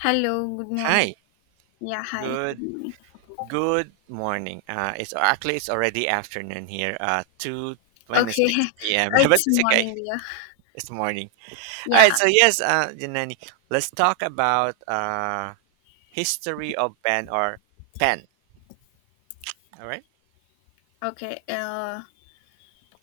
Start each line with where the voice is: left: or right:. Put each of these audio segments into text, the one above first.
left: Hello, good morning.
right: Hi.
left: Yeah, hi, good
right: Good
left: morning.
right: good morning. It's actually, it's already afternoon here. Two twenty
left: Okay,
right: six p.m. but
left: it's
right: it's okay.
left: morning here.
right: It's morning. All right.
left: Yeah,
right: So yes, Janani, let's talk about history of pen or pen. All right.
left: okay.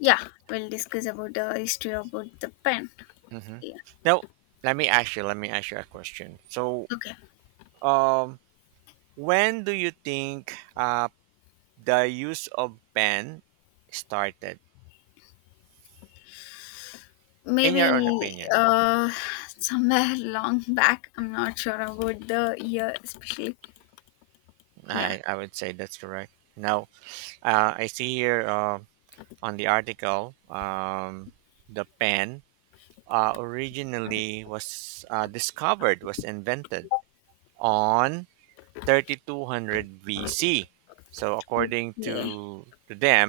left: Yeah, we'll discuss about the history about the pen.
right: Mm-hmm.
left: Yeah,
right: Now, Let me ask you a question. So
left: okay.
right: um, when do you think the use of pen started? In
left: Maybe
right: your own opinion,
left: uh, somewhere long back. I'm not sure about the year, especially. Yeah.
right: I would say that's correct. Now, I see here, on the article, the pen, originally was invented on 3200 BC. So, according to,
left: Yeah.
right: to them,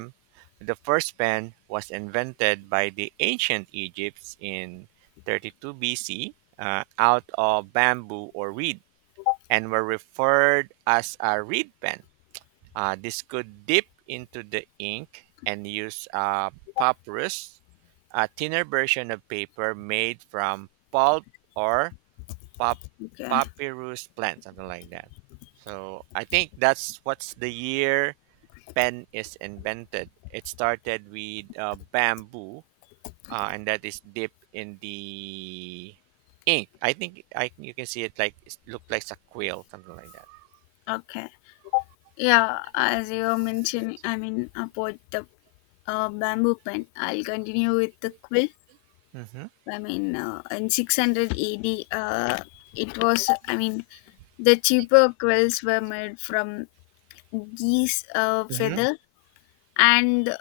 right: the first pen was invented by the ancient Egypts in 32 BC, out of bamboo or reed and were referred as a reed pen. This could dip into the ink and use, papyrus, a thinner version of paper made from pulp or pap-
left: Okay.
right: papyrus plant, something like that. So I think that's what's the year pen is invented. It started with bamboo, and that is dipped in the ink. I think, I you can see it, like it looked like a quill, something like that.
left: Okay. Yeah, as you mentioned, I mean about the bamboo pen. I'll continue with the quill.
right: Hmm.
left: In 600 AD, uh, it was, I mean, the cheaper quills were made from geese
right: Hmm.
left: feather and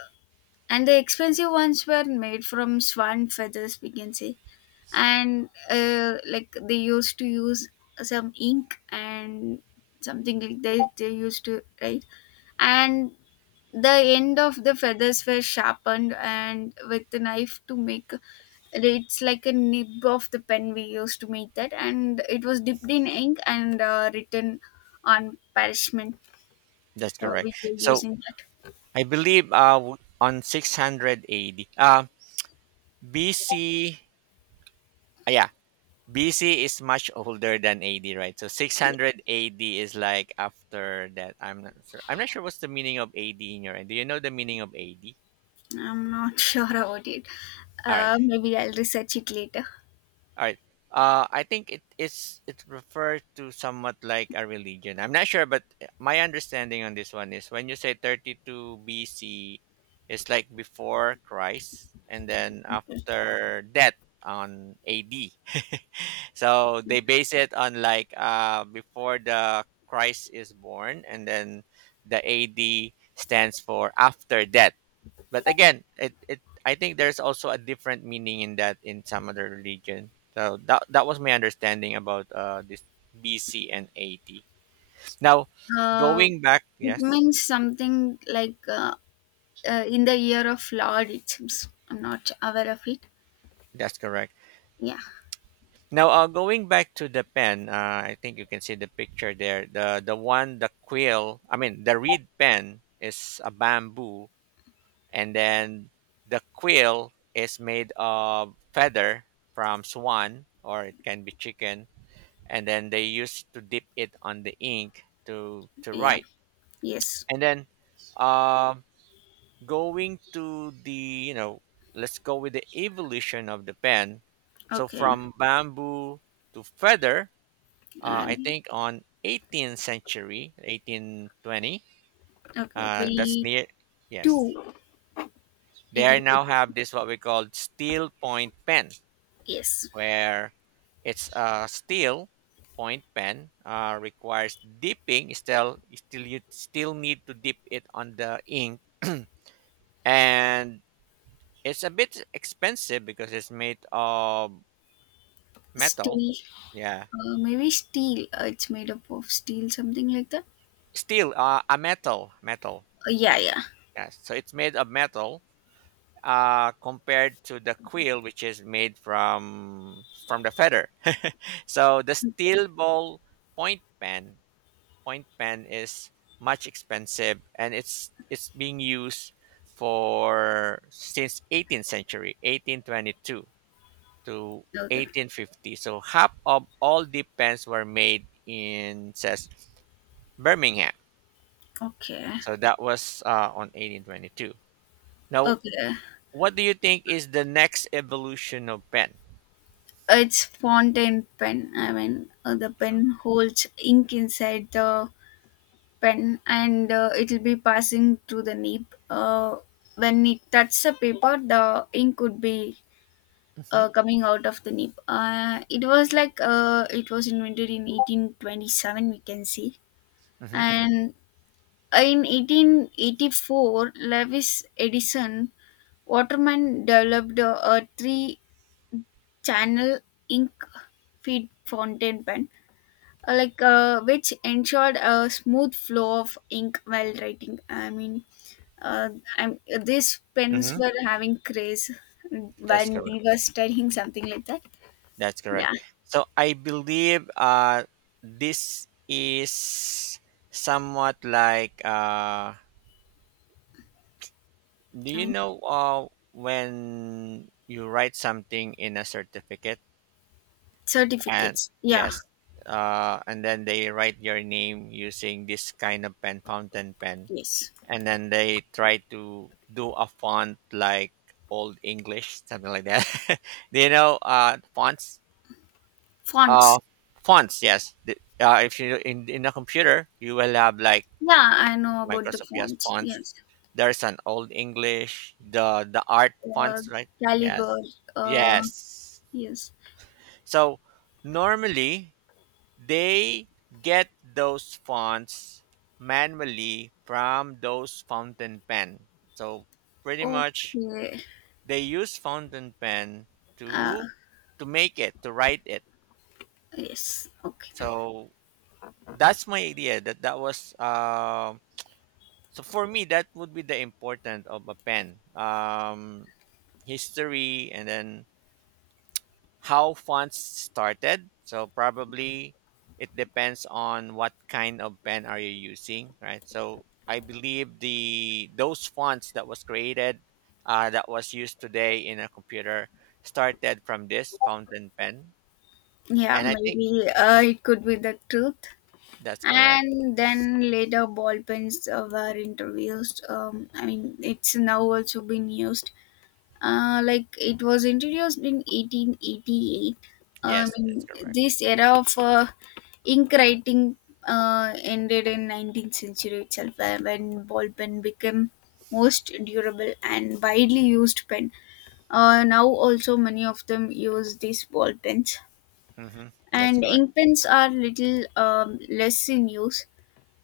left: and the expensive ones were made from swan feathers, we can say. And like they used to use some ink and something like that they used to write. And the end of the feathers were sharpened and with the knife to make it's like a nib of the pen we used to make that and it was dipped in ink and written on parchment
right: That's correct.
left: we were
right: So
left: using
right: I believe on 600 AD. BC, yeah, BC is much older than AD, right? So
left: that.
right: 600 AD is like after that. I'm not sure what's the meaning of AD in your end. Do you know the meaning of AD?
left: I'm not sure about it.
right: All right.
left: Maybe I'll research it later.
right: All right. I think it refers to somewhat like a religion. I'm not sure, but my understanding on this one is when you say 32 BC, it's like before Christ, and then after that on AD. So they base it on like, before the Christ is born, and then the AD stands for after that. But again, it I think there's also a different meaning in that, in some other religion. So that was my understanding about this BC and AD. Now,
left: uh,
right: going back,
left: it
right: yes,
left: means something like in the year of lord, it seems. I'm not aware of it.
right: that's correct.
left: Yeah,
right: Now, going back to the pen, I think you can see the picture there. The one, the quill. I mean, the reed pen is a bamboo, and then the quill is made of feather from swan, or it can be chicken, and then they used to dip it on the ink to
left: yeah,
right: write,
left: yes.
right: and then um going to the you know let's go with the evolution of the pen. So
left: Okay.
right: from bamboo to feather, I
left: And
right: think on 18th century 1820,
left: okay,
right: that's
left: 22.
right: near, yes, they
left: It
right: are
left: didn't.
right: now have this what we call steel point pen,
left: Yes,
right: where it's a steel point pen, requires dipping. Still, you still need to dip it on the ink, and it's a bit expensive because it's made of metal.
left: still.
right: Yeah,
left: Maybe steel. It's made up of steel, something like that.
right: steel, a metal, metal.
left: Yeah, yeah.
right: Yes, so it's made of metal. Compared to the quill, which is made from the feather, so the steel ball point pen point pen is much expensive and it's being used for since 18th century 1822 to
left: Okay.
right: 1850, so half of all the pens were made in, says, Birmingham.
left: Okay.
right: So that was, on 1822. Now,
left: Okay.
right: what do you think is the next evolution of pen?
left: It's fountain pen. The pen holds ink inside the pen and it will be passing through the nib. When it touches the paper, the ink would be
right: Hmm.
left: coming out of the nib. It was invented in 1827, we can see.
right: Hmm.
left: And in 1884, Lewis Edison Waterman developed a three-channel ink feed fountain pen, which ensured a smooth flow of ink while writing. Uh, these pens
right: Hmm.
left: were having craze
right: That's
left: when
right: correct.
left: we were studying, something like that.
right: That's
left: Yeah,
right: correct. So I believe, this is somewhat like, do
left: I
right: you
left: mean
right: know, when you write something in a certificate, and
left: certificates. Yeah,
right: yes, and then they write your name using this kind of pen, fountain pen,
left: yes,
right: and then they try to do a font like Old English, something like that. Do you know fonts? Uh,
left: fonts.
right: Fonts, yes. If you, in a computer, you will have like
left: Yeah, I know about the
right: Microsoft, yes,
left: fonts.
right: fonts.
left: Yes.
right: There's an old English, the art
left: uh,
right: fonts, right?
left: Caliber.
right: Yes,
left: Uh,
right: yes.
left: yes.
right: So normally they get those fonts manually from those fountain pen. So pretty much
left: Okay.
right: they use fountain pen
left: Uh,
right: to to make it, to write it.
left: yes. Okay.
right: So that's my idea, that that was so for me that would be the importance of a pen, history, and then how fonts started, so probably it depends on what kind of pen are you using, right? So I believe the those fonts that was created, that was used today in a computer, started from this fountain pen.
left: Yeah,
right: And I think
left: maybe it could be the truth.
right: that's correct.
left: And then later, ball pens were introduced. I mean, it's now also been used. Like it was introduced in 1888. I
right: Yes,
left: mean,
right: that's correct.
left: this era of ink writing ended in 19th century itself, when ball pen became most durable and widely used pen. Now also many of them use these ball pens,
right: Hmm, that's
left: and
right: correct.
left: ink pens are little less in use.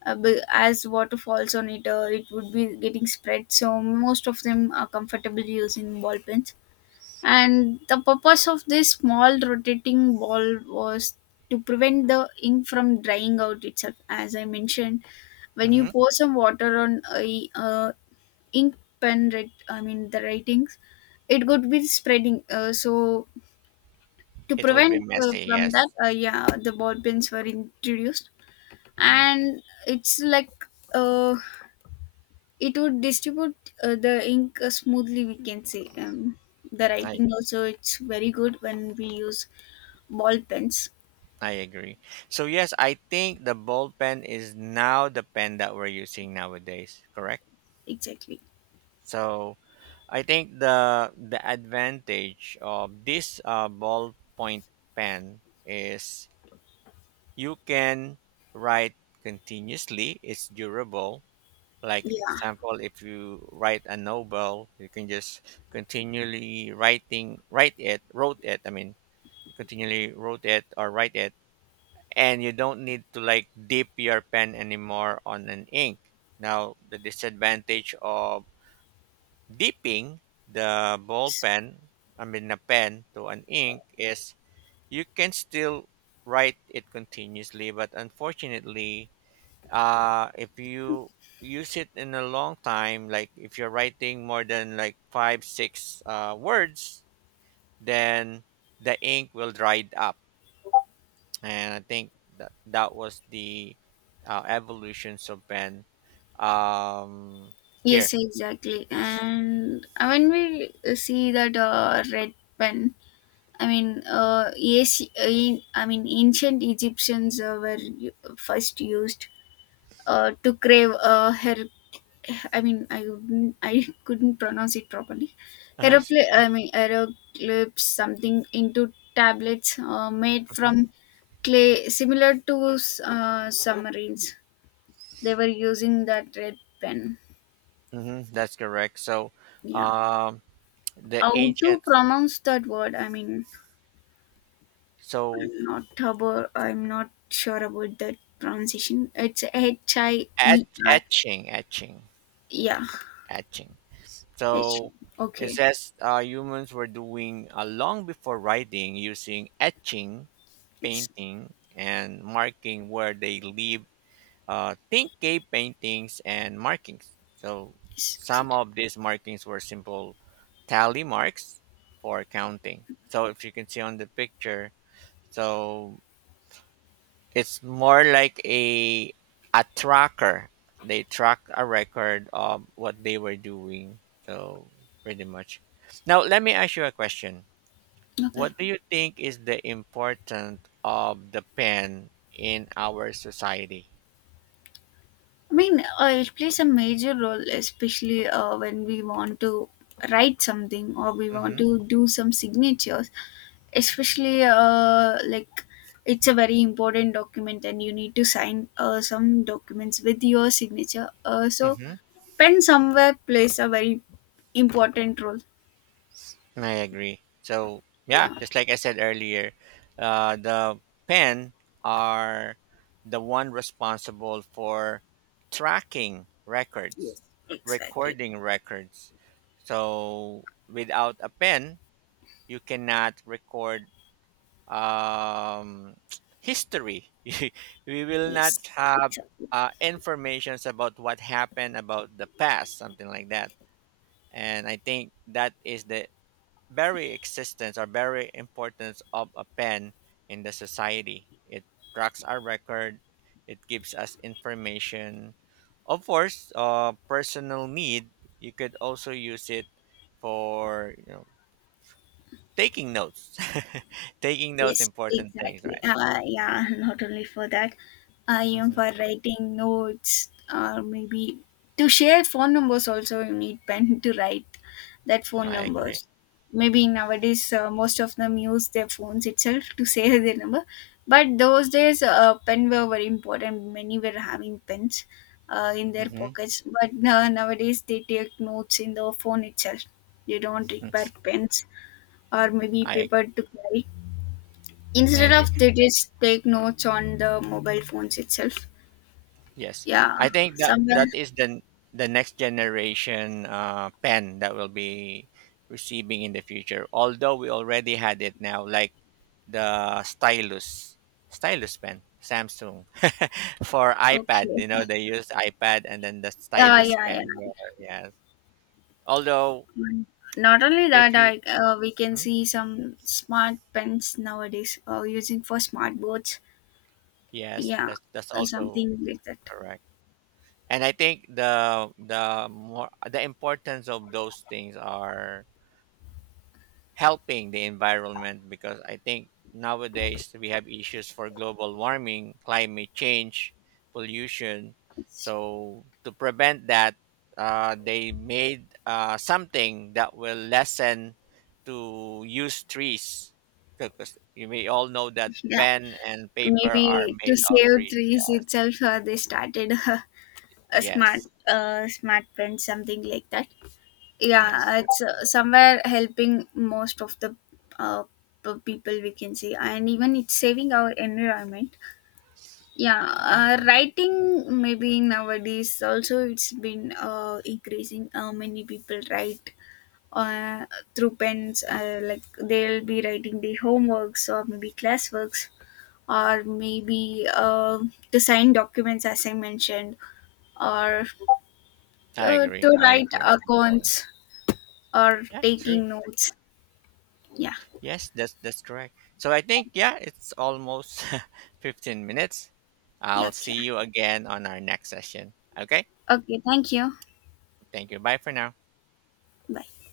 left: As water falls on it, it would be getting spread. So most of them are comfortable using ball pens, and the purpose of this small rotating ball was to prevent the ink from drying out itself. As I mentioned, when you
right: Hmm.
left: pour some water on a ink I mean the writings, it could be spreading, so to
right: It would be
left: prevent
right: messy,
left: from that,
right: yes.
left: yeah, the ball pens were introduced.
right: Hmm.
left: And it's like uh, it would distribute the ink smoothly, we can say. The
right: I
left: writing also it's very good when we use ball pens.
right: I agree. So yes, I think the bold pen is now the pen that we're using nowadays, correct?
left: Exactly.
right: So I think the advantage of this, ballpoint pen is you can write continuously. It's durable. Like
left: Yeah.
right: example, if you write a novel, you can just continually writing write it, wrote it. I mean, continually wrote it or write it, and you don't need to, like, dip your pen anymore on an ink. Now, the disadvantage of dipping the ball
left: S-
right: pen, I mean, a pen to an ink, is you can still write it continuously, but unfortunately, if you use it in a long time, like if you're writing more than like five, six words, then the ink will dry up, and I think that that was the, evolutions of Ben. Um, Here,
left: yes, exactly.
right: yes,
left: And when we see that red pen, I mean, yes, in, I mean, ancient egyptians first used to crave her, I mean, I wouldn't, I couldn't pronounce it properly. Hieroglyph,
right: uh-huh.
left: I mean, hieroglyphs, something into tablets made
right: Hmm.
left: from clay, similar to submarines. They were using that red pen.
right: Hmm. That's correct. So,
left: Yeah.
right: um, the
left: How to
right: ancients,
left: pronounce that word? I mean,
right: so
left: I'm not sure about that pronunciation. It's H I E
right: et-
left: R.
right: etching, etching,
left: Yeah.
right: etching.
left: H.
right: So it
left: Okay.
right: says, humans were doing, long before writing, using etching,
left: Yes.
right: painting, and marking where they lived. Think cave paintings and markings. So
left: Yes.
right: some
left: Exactly.
right: of these markings were simple tally marks for counting. So if you can see on the picture, so it's more like a tracker. They track a record of what they were doing. So pretty much. Now let me ask you a question.
left: Okay.
right: What do you think is the importance of the pen in our society?
left: I mean, it plays a major role, especially when we want to write something or we want
right: Mm-hmm.
left: to do some signatures. Especially, like it's a very important document, and you need to sign some documents with your signature. So, pen somewhere plays a very important role.
right: I agree. So yeah,
left: Yeah.
right: just like I said earlier, the pen are the one responsible for tracking records, recording records. So without a pen, you cannot record, um, history. We will not have informations about what happened about the past, something like that. And I think that is the very existence or very importance of a pen in the society. It tracks our record. It gives us information. Of course, personal need. You could also use it for taking notes, taking notes,
left: Yes,
right: important things, right?
left: exactly. Yeah, not only for that, I am
right: Hmm.
left: for writing notes or maybe to share phone numbers, also you need pen to write that phone
right: I agree.
left: numbers. Maybe nowadays most of them use their phones itself to save their number, but those days pen were very important. Many were having pens in their
right: Hmm.
left: pockets, but nowadays they take notes in the phone itself. They don't require pens or maybe
right: I
left: paper to carry.
right: I
left: Instead
right: agree.
left: of, they just take notes on the mobile phones itself.
right: Yes,
left: Yeah,
right: I think that
left: somewhere.
right: that is the next generation, pen that will be receiving in the future. Although we already had it now, like the stylus pen, Samsung for iPad.
left: Okay.
right: You know, they use iPad and then the
left: Yeah,
right: stylus
left: yeah,
right: pen.
left: yeah.
right: Where, yes. Although,
left: Not only that,
right: if you.
left: we can
right: Mhm.
left: see some smart pens nowadays using for smart boards.
right: Yes,
left: Yeah,
right: that's that's also
left: something like that.
right: correct. And I think the more the importance of those things are helping the environment, because I think nowadays we have issues for global warming, climate change, pollution.
left: It's-
right: So to prevent that, they made something that will lessen to use trees, because you may all know that
left: Yeah,
right: pen and paper are
left: maybe to
right: made of
left: save
right: trees.
left: trees itself, they started a
right: Yes,
left: smart pen, something like that.
right: yes,
left: Yeah, it's
right: that's correct.
left: somewhere helping most of the uh, people, we can say, and even it's saving our environment. Yeah,
right: Mhm.
left: writing maybe nowadays also it's been increasing. Many people write uh, through pens, like they'll be writing their homeworks or maybe classworks, or maybe to sign documents as I mentioned, or
right: I
left: to
right: agree. I
left: write
right: agree on that one.
left: accounts or
right: Yeah, true.
left: taking notes. Yeah.
right: Yes, that's correct. So I think, yeah, it's almost 15 minutes.
left: Yeah,
right: I'll
left: okay.
right: see you again on our next session. Okay?
left: Okay, thank you.
right: Thank you. Bye for now.
left: Bye.